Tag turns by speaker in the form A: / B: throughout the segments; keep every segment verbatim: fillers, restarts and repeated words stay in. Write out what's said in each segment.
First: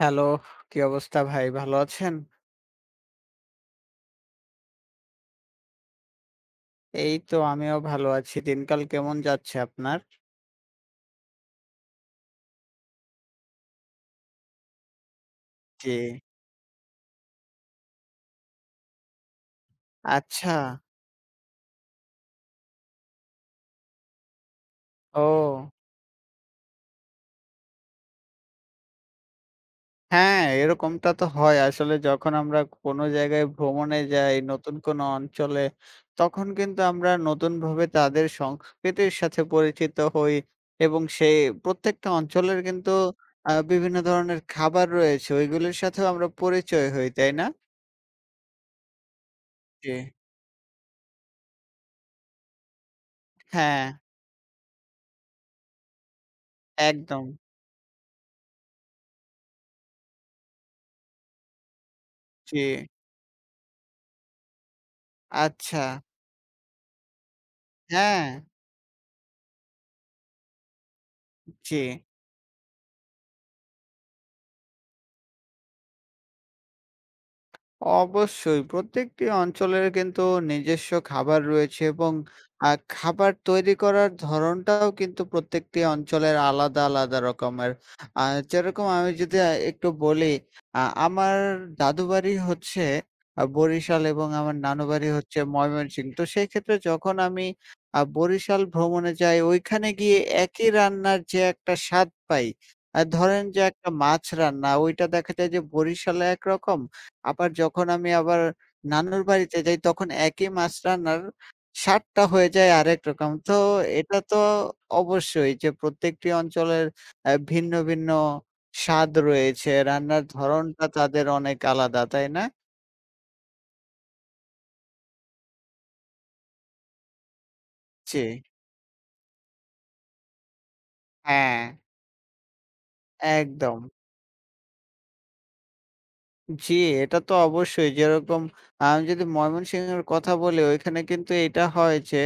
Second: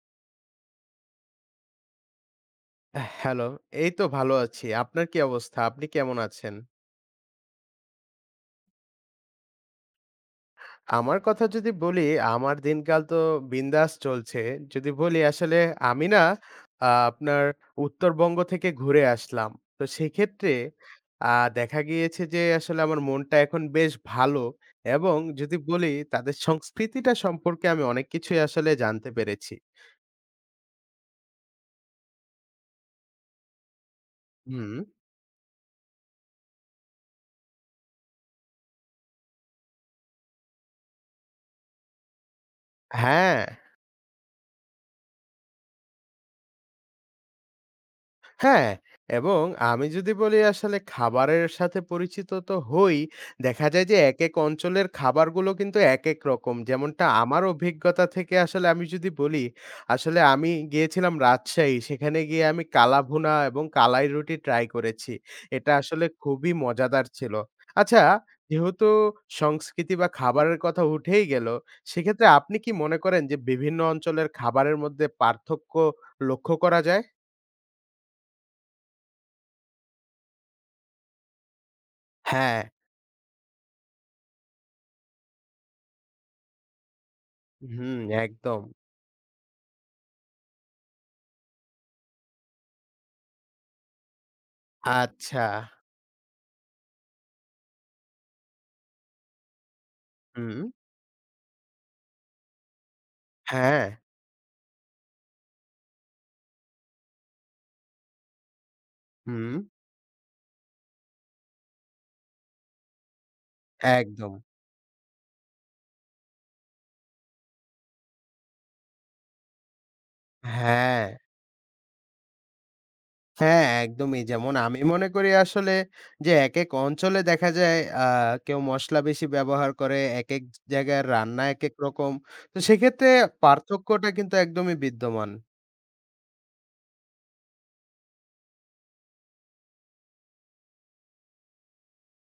A: Hello, কি অবস্থা ভাই? ভালো আছেন?
B: হ্যালো, এই তো ভালো আছি। আপনার কি অবস্থা? আপনি কেমন আছেন?
A: এই তো আমিও ভালো আছি। দিনকাল কেমন যাচ্ছে আপনার?
B: আমার কথা যদি বলি, আমার দিনকাল তো বিন্দাস চলছে। যদি বলি আসলে
A: জি।
B: আমি না আ আপনার উত্তরবঙ্গ থেকে ঘুরে আসলাম। তো সেক্ষেত্রে
A: আচ্ছা।
B: আ দেখা গিয়েছে যে আসলে আমার মনটা এখন বেশ ভালো এবং যদি
A: ও!
B: বলি তাদের সংস্কৃতিটা সম্পর্কে আমি অনেক কিছুই আসলে জানতে পেরেছি।
A: হ্যাঁ, এরকমটা তো হয়। আসলে যখন আমরা কোনো জায়গায় ভ্রমণে যাই,
B: হুম।
A: নতুন কোনো অঞ্চলে, তখন কিন্তু আমরা নতুনভাবে তাদের সংস্কৃতির সাথে পরিচিত হই এবং সেই প্রত্যেকটা অঞ্চলের কিন্তু
B: হ্যাঁ।
A: আ বিভিন্ন ধরনের খাবার রয়েছে, ওইগুলির সাথেও আমরা পরিচয় হই, তাই না?
B: হ্যাঁ, এবং আমি
A: জি।
B: যদি বলি আসলে খাবারের সাথে পরিচিত তো হই। দেখা
A: হ্যাঁ,
B: যায় যে একেক অঞ্চলের খাবারগুলো কিন্তু একেক রকম। যেমনটা
A: একদম।
B: আমার অভিজ্ঞতা থেকে আসলে আমি যদি বলি, আসলে আমি গিয়েছিলাম রাজশাহী। সেখানে গিয়ে
A: জি।
B: আমি কালাভুনা এবং কালাই রুটি ট্রাই করেছি। এটা
A: আচ্ছা।
B: আসলে খুবই মজাদার ছিল। আচ্ছা,
A: হ্যাঁ,
B: যেহেতু সংস্কৃতি বা খাবারের কথা উঠেই গেল,
A: জি।
B: সেক্ষেত্রে আপনি কি মনে করেন যে বিভিন্ন অঞ্চলের খাবারের মধ্যে পার্থক্য লক্ষ্য করা যায়?
A: অবশ্যই প্রত্যেকটি অঞ্চলের কিন্তু নিজস্ব খাবার রয়েছে এবং
B: হ্যাঁ।
A: আ খাবার তৈরি করার ধরনটাও কিন্তু প্রত্যেকটি অঞ্চলের আলাদা, আলাদা রকমের।
B: হুম,
A: আ
B: একদম।
A: যেরকম আমি যদি আ একটু বলি, আ আমার দাদু বাড়ি হচ্ছে আ বরিশাল এবং আমার নানু বাড়ি হচ্ছে
B: আচ্ছা।
A: ময়মনসিংহ। তো সেই ক্ষেত্রে যখন আমি আ বরিশাল ভ্রমণে যাই, ওইখানে গিয়ে
B: হুম।
A: একই রান্নার যে একটা স্বাদ পাই, আ ধরেন যে
B: হ্যাঁ।
A: একটা মাছ রান্না, ওইটা দেখা যায় যে বরিশালে একরকম আবার যখন আমি আবার নানুর
B: হুম,
A: বাড়িতে যাই তখন একই মাছ রান্নার স্বাদটা হয়ে যায় আরেক রকম। তো এটা
B: একদম।
A: তো অবশ্যই যে প্রত্যেকটি অঞ্চলের অ্যা ভিন্ন, ভিন্ন স্বাদ রয়েছে। রান্নার ধরনটা
B: হ্যাঁ,
A: তাদের অনেক আলাদা, তাই না?
B: হ্যাঁ, একদমই। যেমন আমি মনে করি আসলে যে একেক অঞ্চলে দেখা যায় আ
A: জি।
B: কেউ মসলা বেশি ব্যবহার করে, একেক জায়গায় রান্না
A: হ্যাঁ,
B: একেক রকম। তো সেক্ষেত্রে
A: একদম।
B: পার্থক্যটা কিন্তু একদমই বিদ্যমান।
A: জি, এটা তো অবশ্যই যেরকম আমি যদি ময়মনসিংহের কথা বলি ওইখানে কিন্তু এটা হয় যে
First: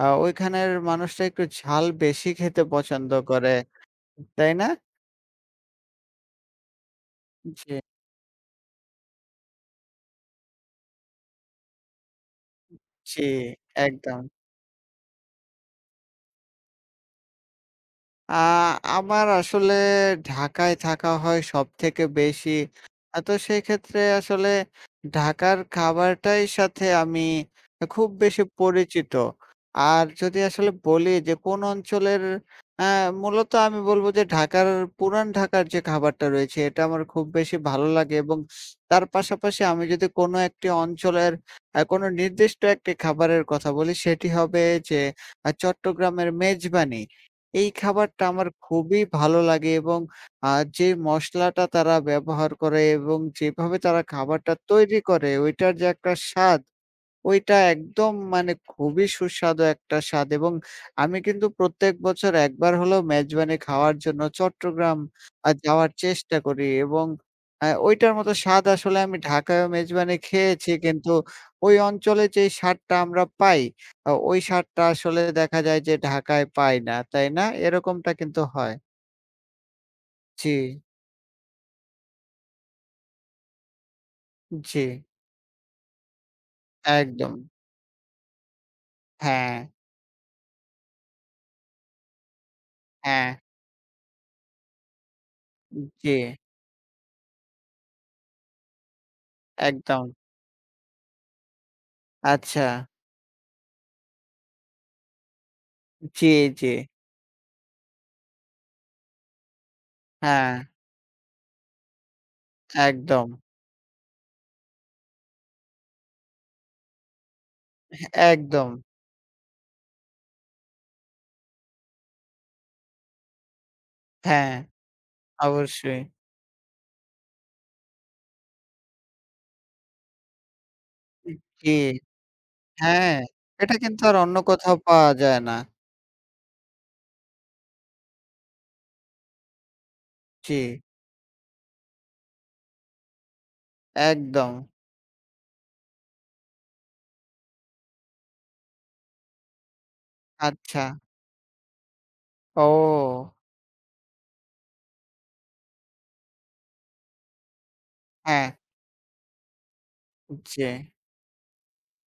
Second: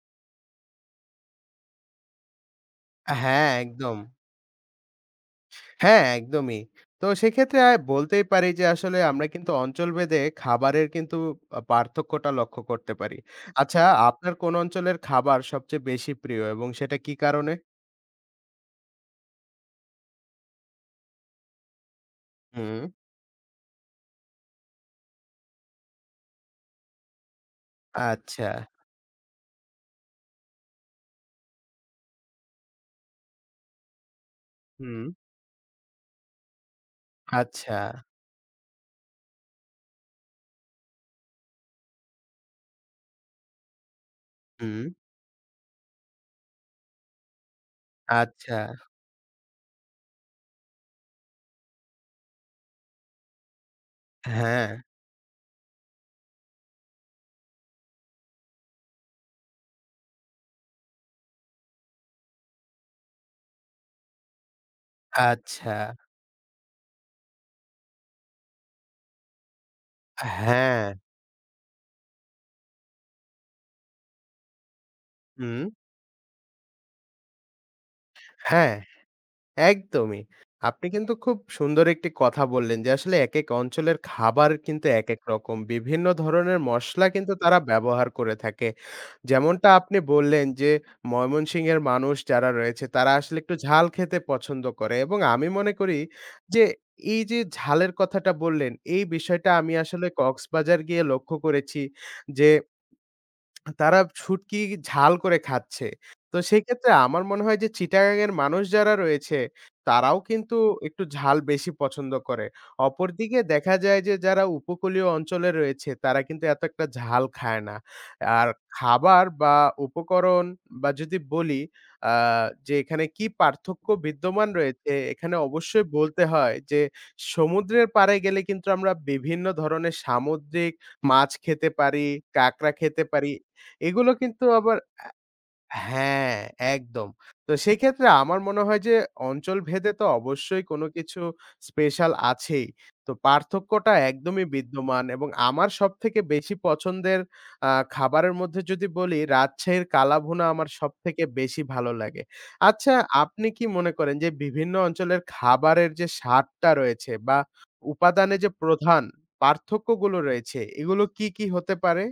A: আ ওইখানের মানুষরা একটু ঝাল বেশি খেতে পছন্দ
B: হ্যাঁ,
A: করে,
B: একদম।
A: তাই না?
B: হ্যাঁ, একদমই। তো সেক্ষেত্রে আ
A: জি।
B: বলতেই পারি যে আসলে আমরা কিন্তু অঞ্চলভেদে খাবারের কিন্তু আ পার্থক্যটা লক্ষ্য করতে পারি।
A: জি,
B: আচ্ছা, জি।
A: একদম।
B: আপনার কোন অঞ্চলের খাবার সবচেয়ে বেশি প্রিয় এবং সেটা কি কারণে?
A: আ আমার আসলে ঢাকায় থাকা হয় সবথেকে বেশি।
B: হুম।
A: আ তো সেক্ষেত্রে আসলে ঢাকার খাবারটাই সাথে আমি খুব বেশি
B: আচ্ছা।
A: পরিচিত। আর যদি আসলে বলি যে কোন অঞ্চলের আ মূলত আমি বলবো যে ঢাকার
B: হুম।
A: পুরান ঢাকার যে খাবারটা রয়েছে এটা আমার খুব বেশি
B: আচ্ছা।
A: ভালো লাগে এবং তার পাশাপাশি আমি যদি কোনো একটি অঞ্চলের আ কোনো নির্দিষ্ট একটি খাবারের কথা বলি সেটি হবে
B: হুম।
A: যে আ চট্টগ্রামের মেজবানি। এই খাবারটা আমার
B: আচ্ছা।
A: খুবই ভালো লাগে এবং আ যে মসলাটা তারা ব্যবহার করে এবং যেভাবে তারা খাবারটা
B: হ্যাঁ।
A: তৈরি করে, ওইটার যে একটা স্বাদ ওইটা একদম মানে খুবই সুস্বাদু একটা স্বাদ এবং আমি কিন্তু প্রত্যেক বছর একবার হলেও মেজবানি খাওয়ার জন্য চট্টগ্রাম আ
B: আচ্ছা।
A: যাওয়ার চেষ্টা করি এবং আ ওইটার মতো স্বাদ আসলে আমি ঢাকায়ও মেজবানি খেয়েছি
B: হ্যাঁ।
A: কিন্তু ওই অঞ্চলে যেই স্বাদটা আমরা পাই, আ ওই স্বাদটা আসলে দেখা
B: হুম।
A: যায় যে ঢাকায় পাই না, তাই না? এরকমটা কিন্তু
B: হ্যাঁ।
A: হয়।
B: একদমই।
A: জি,
B: আপনি কিন্তু খুব সুন্দর একটি কথা বললেন যে আসলে একেক অঞ্চলের খাবার
A: জি,
B: কিন্তু একেক রকম। বিভিন্ন ধরনের মসলা কিন্তু
A: একদম।
B: তারা ব্যবহার করে থাকে।
A: হ্যাঁ,
B: যেমনটা আপনি বললেন যে ময়মনসিংহের মানুষ যারা রয়েছে তারা
A: হ্যাঁ,
B: আসলে একটু ঝাল খেতে পছন্দ করে এবং আমি মনে করি
A: জি,
B: যে এই যে ঝালের কথাটা বললেন, এই বিষয়টা আমি
A: একদম।
B: আসলে কক্সবাজার গিয়ে লক্ষ্য করেছি যে
A: আচ্ছা,
B: তারা শুটকি ঝাল করে খাচ্ছে।
A: জি,
B: তো
A: জি,
B: সেক্ষেত্রে আমার মনে হয় যে চিটাগাংয়ের মানুষ যারা রয়েছে, তারাও
A: হ্যাঁ।
B: কিন্তু একটু ঝাল বেশি পছন্দ করে।
A: একদম,
B: অপরদিকে দেখা যায় যে যারা উপকূলীয় অঞ্চলে রয়েছে, তারা কিন্তু এত একটা ঝাল খায় না। আর
A: একদম।
B: খাবার বা উপকরণ বা যদি বলি আ যে এখানে কি পার্থক্য বিদ্যমান
A: হ্যাঁ,
B: রয়েছে, এখানে অবশ্যই
A: অবশ্যই।
B: বলতে হয় যে সমুদ্রের পাড়ে গেলে কিন্তু আমরা বিভিন্ন ধরনের সামুদ্রিক মাছ খেতে
A: জি,
B: পারি, কাঁকড়া খেতে
A: হ্যাঁ,
B: পারি।
A: এটা কিন্তু
B: এগুলো
A: আর অন্য
B: কিন্তু
A: কোথাও
B: আবার
A: পাওয়া যায় না।
B: হ্যাঁ, একদম। তো সেক্ষেত্রে আমার মনে হয় যে অঞ্চলভেদে তো
A: জি,
B: অবশ্যই কোনো কিছু স্পেশাল আছেই। তো পার্থক্যটা একদমই
A: একদম।
B: বিদ্যমান এবং আমার সবথেকে বেশি পছন্দের আ খাবারের মধ্যে যদি বলি, রাজশাহীর কালাভুনা আমার
A: আচ্ছা।
B: সবথেকে বেশি ভালো লাগে। আচ্ছা,
A: ও!
B: আপনি কি মনে করেন যে বিভিন্ন অঞ্চলের খাবারের যে স্বাদটা রয়েছে বা উপাদানে
A: হ্যাঁ,
B: যে প্রধান পার্থক্যগুলো রয়েছে,
A: জি।
B: এগুলো কি, কি হতে পারে?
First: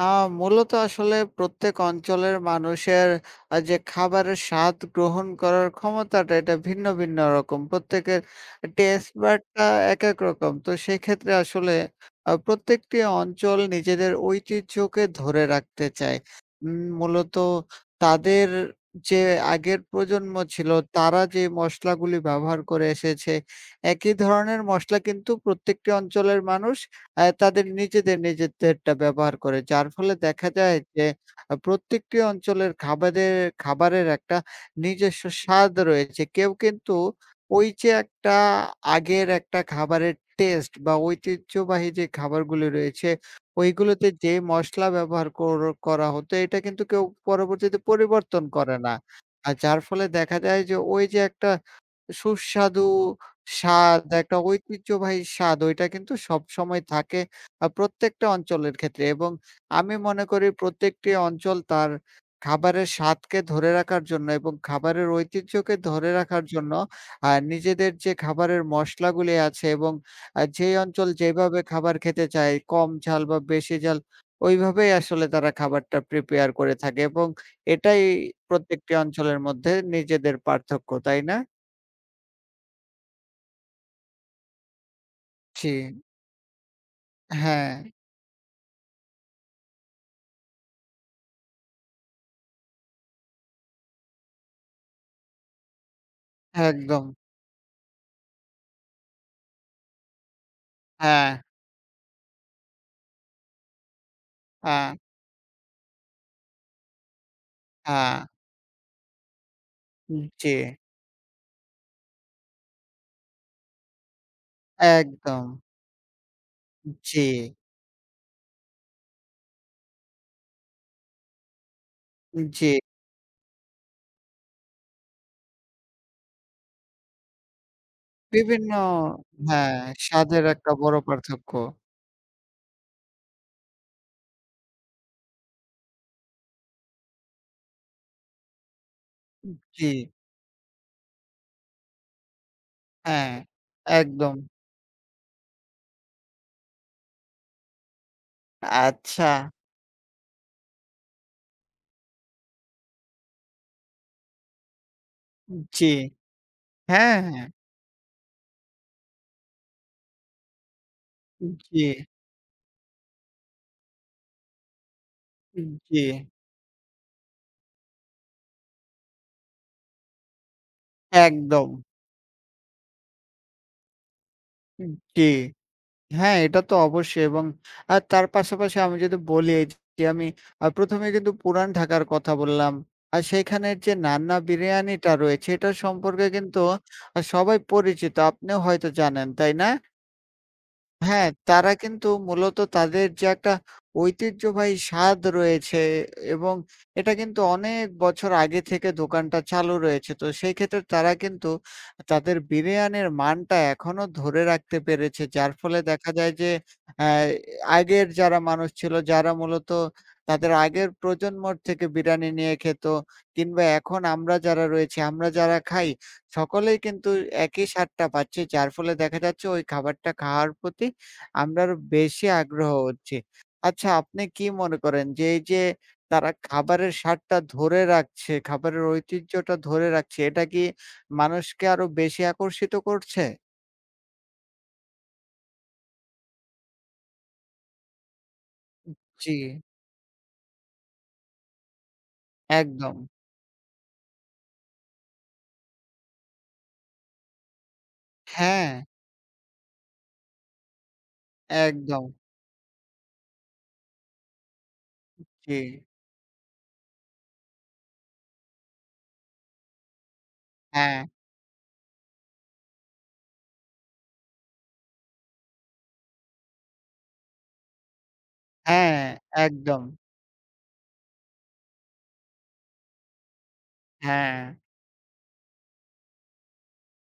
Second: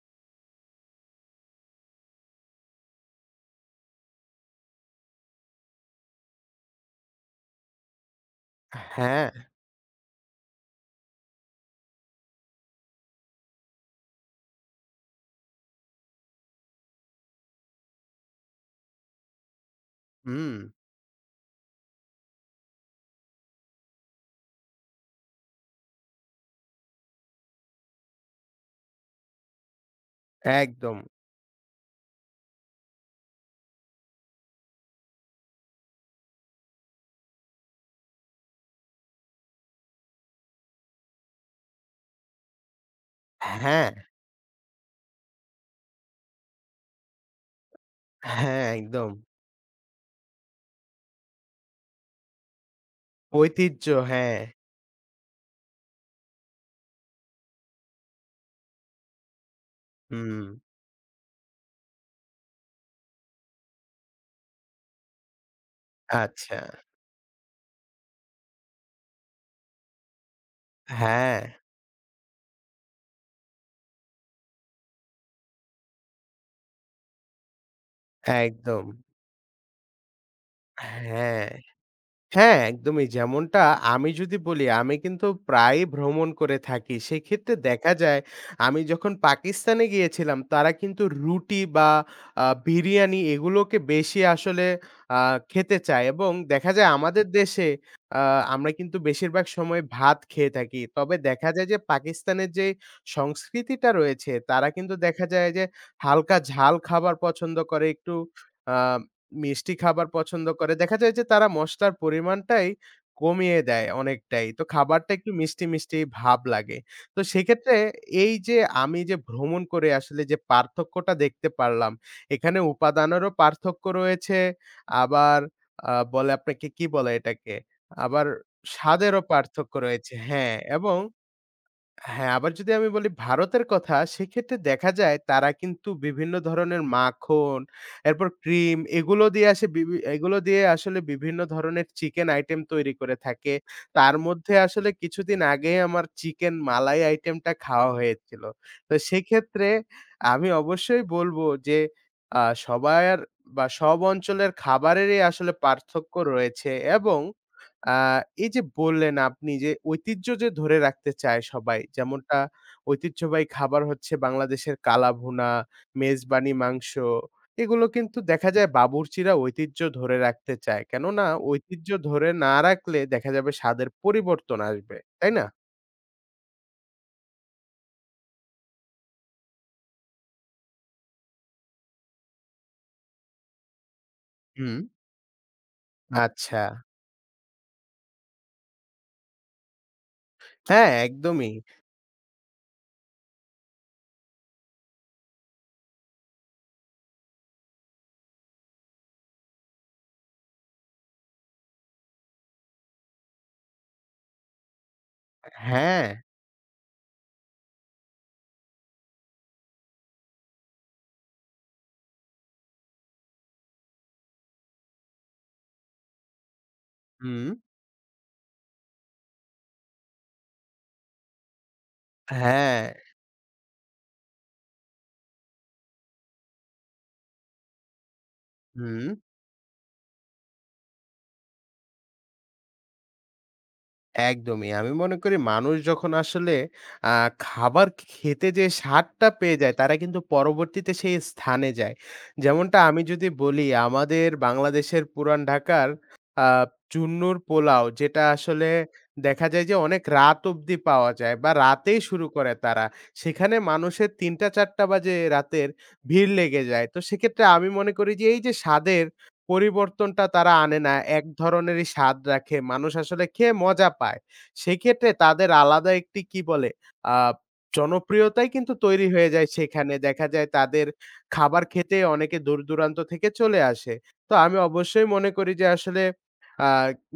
A: আ মূলত আসলে প্রত্যেক অঞ্চলের মানুষের আ যে খাবারের স্বাদ গ্রহণ করার ক্ষমতাটা এটা ভিন্ন, ভিন্ন রকম। প্রত্যেকের টেস্ট
B: হ্যাঁ,
A: বাডটা একেক রকম। তো সেক্ষেত্রে আসলে আ প্রত্যেকটি অঞ্চল নিজেদের ঐতিহ্যকে ধরে রাখতে চায়। উম মূলত তাদের যে আগের প্রজন্ম
B: হুম।
A: ছিল তারা যে মসলাগুলি ব্যবহার করে এসেছে, একই ধরনের মসলা কিন্তু প্রত্যেকটি অঞ্চলের মানুষ অ্যা তাদের নিজেদের, নিজেদেরটা ব্যবহার করে। যার ফলে দেখা যায়
B: একদম।
A: যে আ প্রত্যেকটি অঞ্চলের খাবারের খাবারের একটা নিজস্ব স্বাদ রয়েছে। কেউ কিন্তু ওই যে একটা আগের একটা খাবারের টেস্ট বা ঐতিহ্যবাহী যে খাবারগুলি রয়েছে,
B: হ্যাঁ,
A: ওইগুলোতে যে মসলা ব্যবহার কর করা হতো এটা কিন্তু কেউ পরবর্তীতে পরিবর্তন
B: হ্যাঁ,
A: করে না।
B: একদম।
A: আর যার ফলে দেখা যায় যে ওই যে একটা সুস্বাদু
B: ঐতিহ্য
A: স্বাদ, একটা
B: হ্যাঁ।
A: ঐতিহ্যবাহী স্বাদ ওইটা কিন্তু সবসময় থাকে আ প্রত্যেকটা অঞ্চলের ক্ষেত্রে এবং আমি মনে
B: হুম,
A: করি প্রত্যেকটি অঞ্চল তার খাবারের স্বাদকে ধরে রাখার জন্য এবং খাবারের ঐতিহ্যকে ধরে রাখার
B: আচ্ছা।
A: জন্য আ নিজেদের যে খাবারের মসলাগুলি আছে এবং আ যেই অঞ্চল
B: হ্যাঁ,
A: যেভাবে খাবার খেতে চায়, কম ঝাল বা বেশি ঝাল ওইভাবেই আসলে তারা খাবারটা প্রিপেয়ার করে থাকে এবং এটাই
B: একদম।
A: প্রত্যেকটি অঞ্চলের মধ্যে নিজেদের পার্থক্য, তাই না?
B: হ্যাঁ। হ্যাঁ, একদমই। যেমনটা আমি যদি বলি, আমি কিন্তু
A: জি,
B: প্রায়ই ভ্রমণ করে থাকি। সেক্ষেত্রে
A: হ্যাঁ,
B: দেখা যায় আমি যখন পাকিস্তানে গিয়েছিলাম, তারা কিন্তু রুটি বা আ বিরিয়ানি এগুলোকে বেশি আসলে আ খেতে চায় এবং দেখা যায়
A: একদম।
B: আমাদের দেশে আ আমরা কিন্তু বেশিরভাগ সময় ভাত খেয়ে থাকি। তবে
A: হ্যাঁ,
B: দেখা যায় যে পাকিস্তানের যে সংস্কৃতিটা রয়েছে, তারা
A: হ্যাঁ,
B: কিন্তু দেখা যায় যে হালকা ঝাল খাবার পছন্দ করে। একটু
A: হ্যাঁ,
B: আ মিষ্টি খাবার পছন্দ
A: জি,
B: করে। দেখা যায় যে তারা মসলার পরিমাণটাই কমিয়ে দেয় অনেকটাই। তো খাবারটা একটু
A: একদম।
B: মিষ্টি, মিষ্টি ভাব লাগে। তো
A: জি,
B: সেক্ষেত্রে এই যে আমি যে ভ্রমণ করে আসলে যে পার্থক্যটা দেখতে পারলাম, এখানে
A: জি,
B: উপাদানেরও পার্থক্য রয়েছে। আবার আ বলে আপনাকে কি বলে এটাকে? আবার
A: বিভিন্ন
B: স্বাদেরও পার্থক্য
A: হ্যাঁ,
B: রয়েছে।
A: স্বাদের
B: হ্যাঁ,
A: একটা
B: এবং
A: বড় পার্থক্য।
B: হ্যাঁ, আবার যদি আমি বলি ভারতের কথা, সেক্ষেত্রে দেখা যায় তারা কিন্তু বিভিন্ন ধরনের মাখন, এরপর ক্রিম এগুলো দিয়ে আসে
A: জি,
B: বিভি এগুলো দিয়ে আসলে বিভিন্ন ধরনের চিকেন আইটেম তৈরি করে
A: হ্যাঁ,
B: থাকে। তার
A: একদম।
B: মধ্যে আসলে কিছুদিন আগে আমার চিকেন মালাই আইটেমটা খাওয়া হয়েছিল। তো
A: আচ্ছা,
B: সেক্ষেত্রে আমি অবশ্যই বলব যে আ সবার বা সব অঞ্চলের খাবারেরই আসলে
A: জি,
B: পার্থক্য রয়েছে এবং
A: হ্যাঁ, হ্যাঁ,
B: আ এই যে বললেন আপনি যে ঐতিহ্য যে ধরে রাখতে চায় সবাই,
A: জি,
B: যেমনটা ঐতিহ্যবাহী খাবার হচ্ছে বাংলাদেশের কালাভুনা,
A: জি,
B: মেজবানি মাংস। এগুলো কিন্তু দেখা যায় বাবুর্চিরা ঐতিহ্য ধরে রাখতে চায়। কেননা
A: একদম,
B: ঐতিহ্য ধরে না রাখলে দেখা যাবে স্বাদের পরিবর্তন আসবে।
A: জি।
B: তাই না?
A: হ্যাঁ, এটা তো অবশ্যই এবং আ তার পাশাপাশি আমি যদি বলি এই যে আমি আ ১ম এ কিন্তু পুরান ঢাকার কথা বললাম। আর সেইখানের যে নান্না
B: হুম।
A: বিরিয়ানিটা রয়েছে এটার সম্পর্কে কিন্তু
B: আচ্ছা।
A: আ সবাই পরিচিত। আপনিও হয়তো জানেন, তাই না?
B: হ্যাঁ,
A: হ্যাঁ,
B: একদমই।
A: তারা কিন্তু মূলত তাদের যে একটা ঐতিহ্যবাহী স্বাদ রয়েছে এবং এটা কিন্তু অনেক বছর আগে থেকে দোকানটা চালু রয়েছে। তো সেই ক্ষেত্রে তারা কিন্তু তাদের বিরিয়ানির মানটা এখনো ধরে রাখতে পেরেছে। যার ফলে
B: হ্যাঁ।
A: দেখা যায় যে অ্যা আগের যারা মানুষ ছিল, যারা মূলত তাদের আগের প্রজন্মর থেকে বিরিয়ানি নিয়ে খেত কিংবা এখন আমরা যারা রয়েছি, আমরা যারা খাই সকলেই কিন্তু
B: হুম।
A: একই স্বাদটা পাচ্ছি। যার ফলে দেখা যাচ্ছে ওই খাবারটা খাওয়ার প্রতি আমরা আরো বেশি আগ্রহ
B: হ্যাঁ।
A: হচ্ছি। আচ্ছা আপনি কি মনে করেন যে এই যে তারা খাবারের স্বাদটা ধরে রাখছে, খাবারের
B: হুম।
A: ঐতিহ্যটা ধরে রাখছে, এটা কি মানুষকে আরো বেশি আকর্ষিত করছে?
B: একদমই। আমি মনে করি মানুষ যখন আসলে আ খাবার খেতে যে স্বাদটা
A: জি,
B: পেয়ে যায়, তারা কিন্তু পরবর্তীতে সেই স্থানে যায়। যেমনটা
A: একদম।
B: আমি যদি বলি, আমাদের বাংলাদেশের পুরান ঢাকার আ চুন্নুর পোলাও যেটা আসলে
A: হ্যাঁ,
B: দেখা যায় যে অনেক রাত অবধি পাওয়া যায় বা রাতেই
A: একদম।
B: শুরু করে তারা। সেখানে মানুষের ৩ঃ০০ ৪ঃ০০ বাজে
A: জি,
B: রাতের ভিড় লেগে যায়। তো সেক্ষেত্রে আমি মনে করি যে এই যে স্বাদের পরিবর্তনটা তারা আনে না।
A: হ্যাঁ,
B: এক ধরনেরই স্বাদ রাখে। মানুষ আসলে খেয়ে মজা পায়। সেক্ষেত্রে তাদের আলাদা একটি কি বলে আ জনপ্রিয়তাই কিন্তু
A: হ্যাঁ,
B: তৈরি হয়ে যায়
A: একদম।
B: সেখানে। দেখা যায় তাদের খাবার খেতে অনেকে দূর-দূরান্ত থেকে চলে আসে। তো
A: হ্যাঁ,
B: আমি অবশ্যই মনে করি যে আসলে আ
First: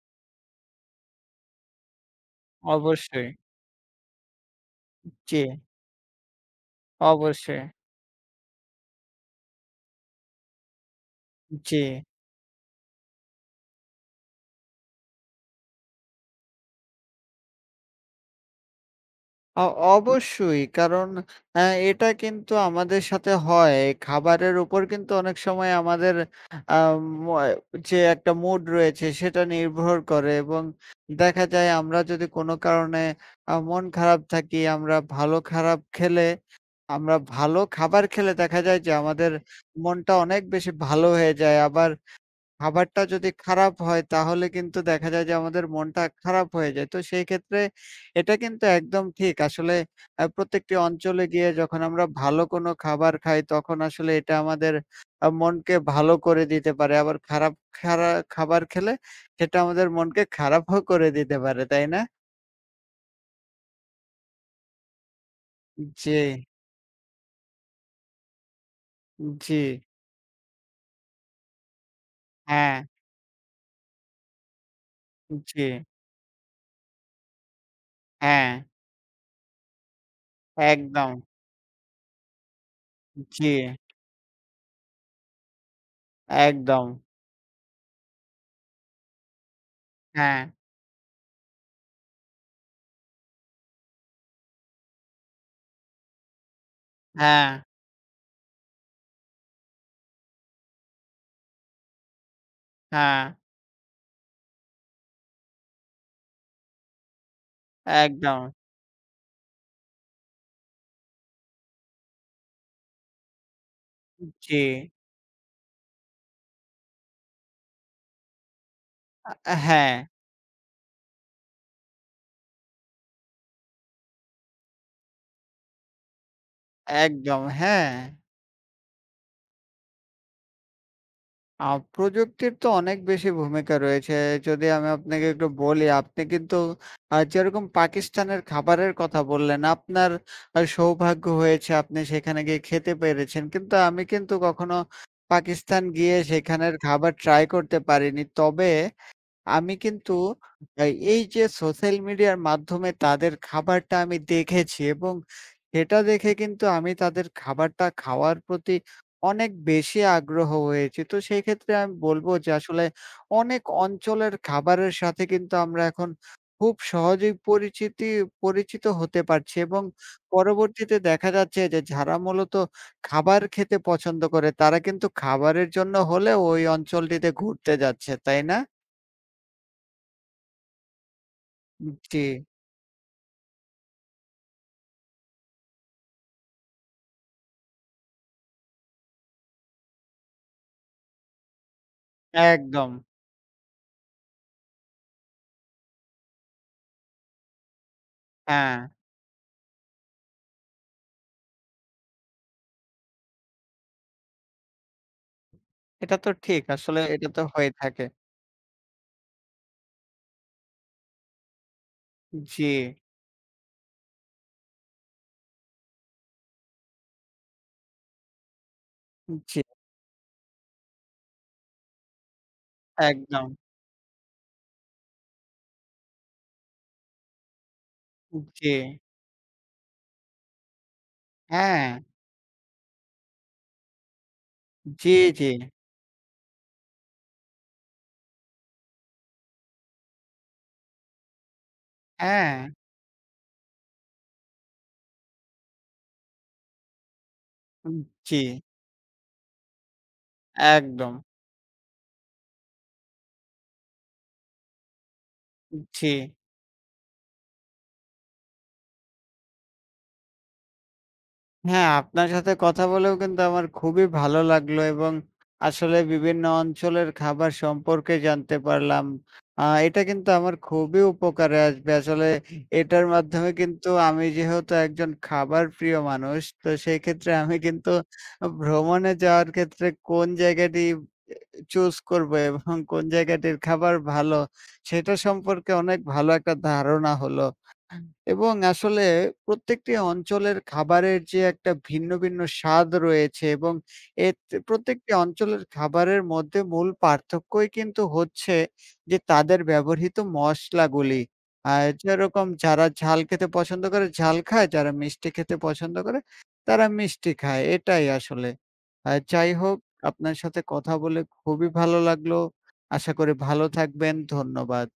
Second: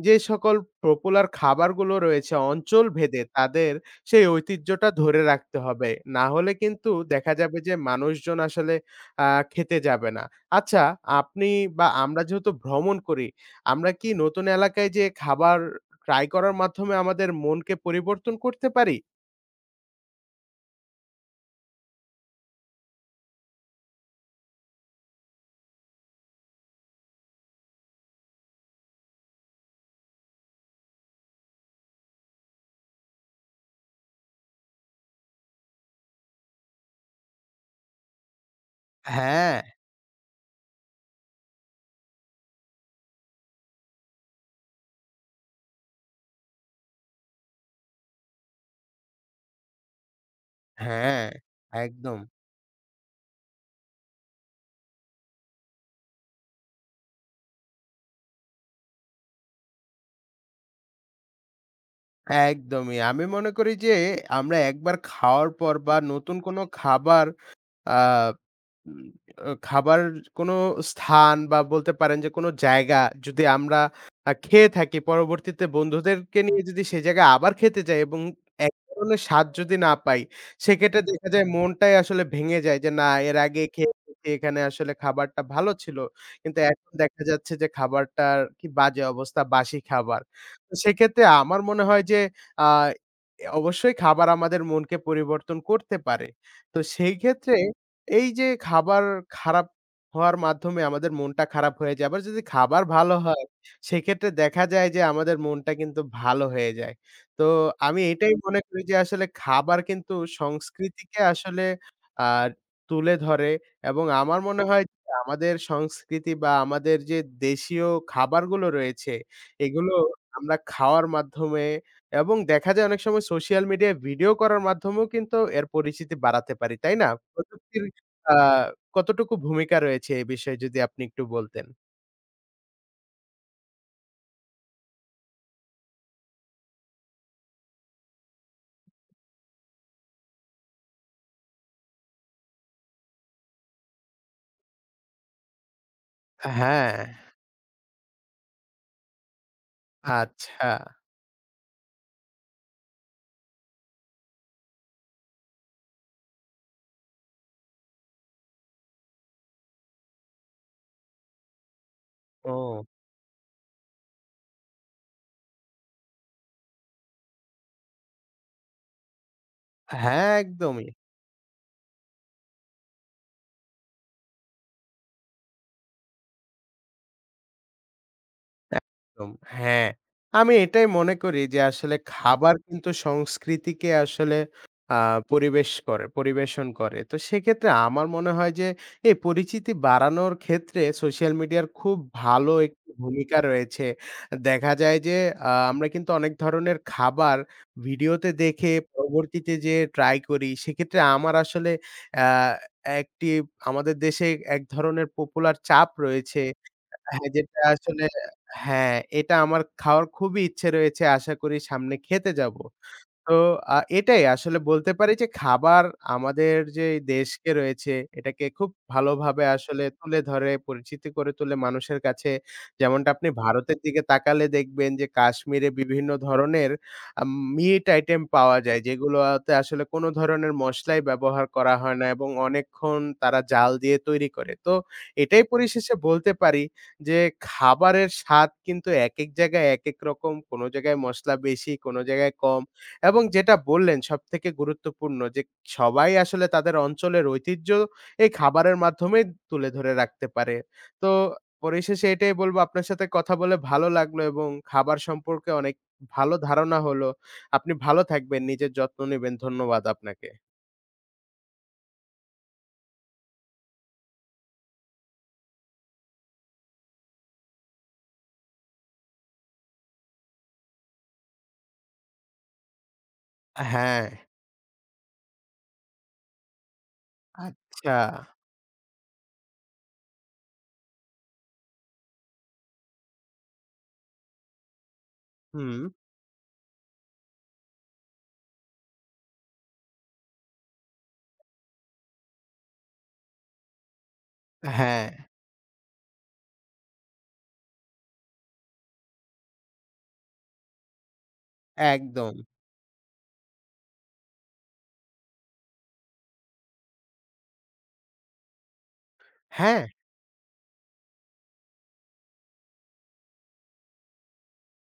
B: যে সকল পপুলার খাবারগুলো রয়েছে অঞ্চলভেদে
A: অবশ্যই।
B: তাদের সেই ঐতিহ্যটা ধরে
A: জি,
B: রাখতে হবে। না হলে কিন্তু দেখা যাবে
A: অবশ্যই।
B: যে মানুষজন আসলে আ খেতে যাবে না। আচ্ছা, আপনি
A: জি।
B: বা আমরা যেহেতু ভ্রমণ করি, আমরা কি নতুন এলাকায় যেয়ে খাবার ট্রাই করার মাধ্যমে আমাদের মনকে পরিবর্তন করতে পারি?
A: অ অবশ্যই কারণ অ্যা এটা কিন্তু আমাদের সাথে হয়। খাবারের উপর কিন্তু অনেক সময় আমাদের আম অয় যে একটা মুড রয়েছে সেটা নির্ভর করে এবং দেখা যায় আমরা যদি কোনো কারণে আ মন খারাপ থাকি, আমরা ভালো খারাপ খেলে আমরা ভালো খাবার খেলে দেখা যায় যে আমাদের
B: হ্যাঁ,
A: মনটা অনেক বেশি ভালো হয়ে যায়। আবার খাবারটা যদি খারাপ হয় তাহলে কিন্তু দেখা যায় যে আমাদের মনটা খারাপ হয়ে যায়। তো সেই ক্ষেত্রে এটা কিন্তু একদম ঠিক। আসলে আ প্রত্যেকটি অঞ্চলে
B: হ্যাঁ,
A: গিয়ে যখন আমরা
B: একদম,
A: ভালো কোনো খাবার খাই তখন আসলে এটা আমাদের আ মনকে ভালো করে দিতে পারে। আবার খারাপ খারা খাবার খেলে সেটা আমাদের মনকে খারাপও করে দিতে পারে, তাই না?
B: একদমই। আমি মনে করি যে আমরা একবার খাওয়ার পর বা
A: জি,
B: নতুন কোনো খাবার আ উম আ
A: জি,
B: খাবার কোনো স্থান বা বলতে পারেন যে কোনো
A: হ্যাঁ,
B: জায়গা যদি আমরা আ খেয়ে থাকি,
A: জি,
B: পরবর্তীতে বন্ধুদেরকে নিয়ে যদি সেই জায়গায় আবার খেতে যাই এবং
A: হ্যাঁ,
B: এক ধরনের স্বাদ যদি না পাই, সেক্ষেত্রে
A: একদম,
B: দেখা যায় মনটাই আসলে ভেঙে যায় যে না এর
A: জি,
B: আগে খেয়েছি এখানে আসলে খাবারটা ভালো ছিল। কিন্তু
A: একদম,
B: এখন দেখা যাচ্ছে যে খাবারটার কি বাজে অবস্থা, বাসি খাবার।
A: হ্যাঁ,
B: তো সেক্ষেত্রে আমার মনে হয় যে আ অবশ্যই খাবার আমাদের মনকে পরিবর্তন করতে পারে। তো সেই
A: হ্যাঁ,
B: ক্ষেত্রে এই যে খাবার খারাপ হওয়ার মাধ্যমে আমাদের মনটা খারাপ হয়ে যায়। আবার যদি খাবার ভালো
A: হ্যাঁ,
B: হয়, সেক্ষেত্রে দেখা যায় যে আমাদের মনটা কিন্তু ভালো হয়ে যায়। তো আমি এটাই
A: একদম,
B: মনে করি যে আসলে খাবার কিন্তু সংস্কৃতিকে আসলে আ তুলে ধরে এবং আমার
A: জি।
B: মনে হয় যে আমাদের সংস্কৃতি বা আমাদের যে দেশীয় খাবারগুলো রয়েছে,
A: আ
B: এগুলো
A: হ্যাঁ,
B: আমরা খাওয়ার মাধ্যমে এবং দেখা যায় অনেক সময় সোশ্যাল মিডিয়ায় ভিডিও করার মাধ্যমেও কিন্তু এর পরিচিতি বাড়াতে পারি। তাই না?
A: একদম।
B: প্রযুক্তির
A: হ্যাঁ,
B: আ কতটুকু ভূমিকা রয়েছে এই বিষয়ে যদি আপনি একটু
A: আ
B: বলতেন?
A: প্রযুক্তির তো অনেক বেশি ভূমিকা রয়েছে। যদি আমি আপনাকে একটু বলি, আপনি কিন্তু আ যেরকম পাকিস্তানের খাবারের কথা বললেন, আপনার আ সৌভাগ্য হয়েছে আপনি সেখানে গিয়ে খেতে পেরেছেন। কিন্তু আমি কিন্তু কখনো পাকিস্তান গিয়ে সেখানের
B: হ্যাঁ,
A: খাবার ট্রাই করতে পারিনি। তবে আমি কিন্তু
B: আচ্ছা।
A: আ এই যে সোশ্যাল মিডিয়ার মাধ্যমে তাদের খাবারটা আমি দেখেছি এবং সেটা দেখে কিন্তু আমি তাদের খাবারটা খাওয়ার প্রতি অনেক বেশি আগ্রহ হয়েছি। তো সেই ক্ষেত্রে আমি বলব যে
B: ও
A: আসলে অনেক অঞ্চলের খাবারের সাথে কিন্তু আমরা এখন খুব সহজেই পরিচিতি পরিচিত হতে পারছি এবং
B: হ্যাঁ, একদমই।
A: পরবর্তীতে দেখা যাচ্ছে যে যারা মূলত খাবার খেতে পছন্দ করে তারা কিন্তু খাবারের জন্য হলেও ওই অঞ্চলটিতে ঘুরতে যাচ্ছে, তাই না?
B: একদম। হ্যাঁ, আমি এটাই মনে করি যে আসলে
A: জি,
B: খাবার কিন্তু সংস্কৃতিকে আসলে আ পরিবেশ করে পরিবেশন করে। তো সেক্ষেত্রে আমার মনে হয় যে এই পরিচিতি বাড়ানোর ক্ষেত্রে সোশ্যাল মিডিয়ার খুব ভালো একটি
A: একদম।
B: ভূমিকা রয়েছে। দেখা যায় যে আ আমরা কিন্তু অনেক ধরনের খাবার ভিডিওতে দেখে
A: হ্যাঁ,
B: পরবর্তীতে যেয়ে ট্রাই করি। সেক্ষেত্রে আমার আসলে আ একটি আমাদের দেশে এক ধরনের পপুলার চাপ
A: এটা তো
B: রয়েছে।
A: ঠিক। আসলে
B: হ্যাঁ,
A: এটা তো
B: যেটা
A: হয়ে থাকে।
B: আসলে হ্যাঁ, এটা আমার খাওয়ার খুবই ইচ্ছে রয়েছে। আশা করি সামনে খেতে যাবো।
A: জি,
B: তো আ এটাই আসলে বলতে পারি যে খাবার আমাদের যে এই দেশকে রয়েছে এটাকে খুব ভালোভাবে
A: জি,
B: আসলে তুলে ধরে, পরিচিতি করে তোলে মানুষের কাছে। যেমনটা আপনি
A: একদম।
B: ভারতের দিকে তাকালে দেখবেন যে কাশ্মীরে বিভিন্ন ধরনের আম মিট আইটেম পাওয়া
A: জি,
B: যায় যেগুলোতে আসলে কোনো ধরনের মসলাই ব্যবহার করা
A: হ্যাঁ,
B: হয় না এবং অনেকক্ষণ তারা জাল দিয়ে তৈরি করে। তো
A: জি,
B: এটাই
A: জি,
B: পরিশেষে বলতে পারি যে খাবারের স্বাদ কিন্তু একেক জায়গায় একেক রকম। কোনো জায়গায় মসলা বেশি, কোনো জায়গায়
A: হ্যাঁ,
B: কম। এবং যেটা বললেন সবথেকে গুরুত্বপূর্ণ যে সবাই আসলে তাদের অঞ্চলের ঐতিহ্য এই
A: জি,
B: খাবারের মাধ্যমেই তুলে ধরে রাখতে পারে। তো
A: একদম।
B: পরিশেষে এটাই বলব আপনার সাথে কথা বলে ভালো লাগলো এবং খাবার সম্পর্কে অনেক
A: জি।
B: ভালো ধারণা হলো। আপনি ভালো থাকবেন, নিজের যত্ন নিবেন। ধন্যবাদ আপনাকে।
A: হ্যাঁ, আপনার সাথে কথা বলেও কিন্তু আমার খুবই ভালো লাগলো এবং আসলে বিভিন্ন অঞ্চলের খাবার সম্পর্কে জানতে পারলাম। আ এটা কিন্তু আমার খুবই উপকারে আসবে। আসলে এটার মাধ্যমে কিন্তু
B: হ্যাঁ।
A: আমি যেহেতু একজন খাবার প্রিয় মানুষ, তো সেই ক্ষেত্রে আমি কিন্তু
B: আচ্ছা।
A: ভ্রমণে যাওয়ার ক্ষেত্রে কোন জায়গাটি এ চুজ করবো এবং কোন জায়গাটির খাবার ভালো, সেটা সম্পর্কে
B: হুম।
A: অনেক ভালো একটা ধারণা হলো। এবং আসলে প্রত্যেকটি অঞ্চলের খাবারের যে একটা ভিন্ন, ভিন্ন স্বাদ রয়েছে এবং এত
B: হ্যাঁ।
A: প্রত্যেকটি অঞ্চলের খাবারের মধ্যে মূল পার্থক্যই কিন্তু হচ্ছে যে তাদের ব্যবহৃত মসলাগুলি। আ
B: একদম।
A: যেরকম যারা ঝাল খেতে পছন্দ করে ঝাল খায়, যারা মিষ্টি খেতে পছন্দ করে তারা মিষ্টি খায়। এটাই আসলে। আ যাই হোক
B: হ্যাঁ।
A: আপনার সাথে কথা বলে খুবই ভালো লাগলো। আশা করি ভালো থাকবেন। ধন্যবাদ।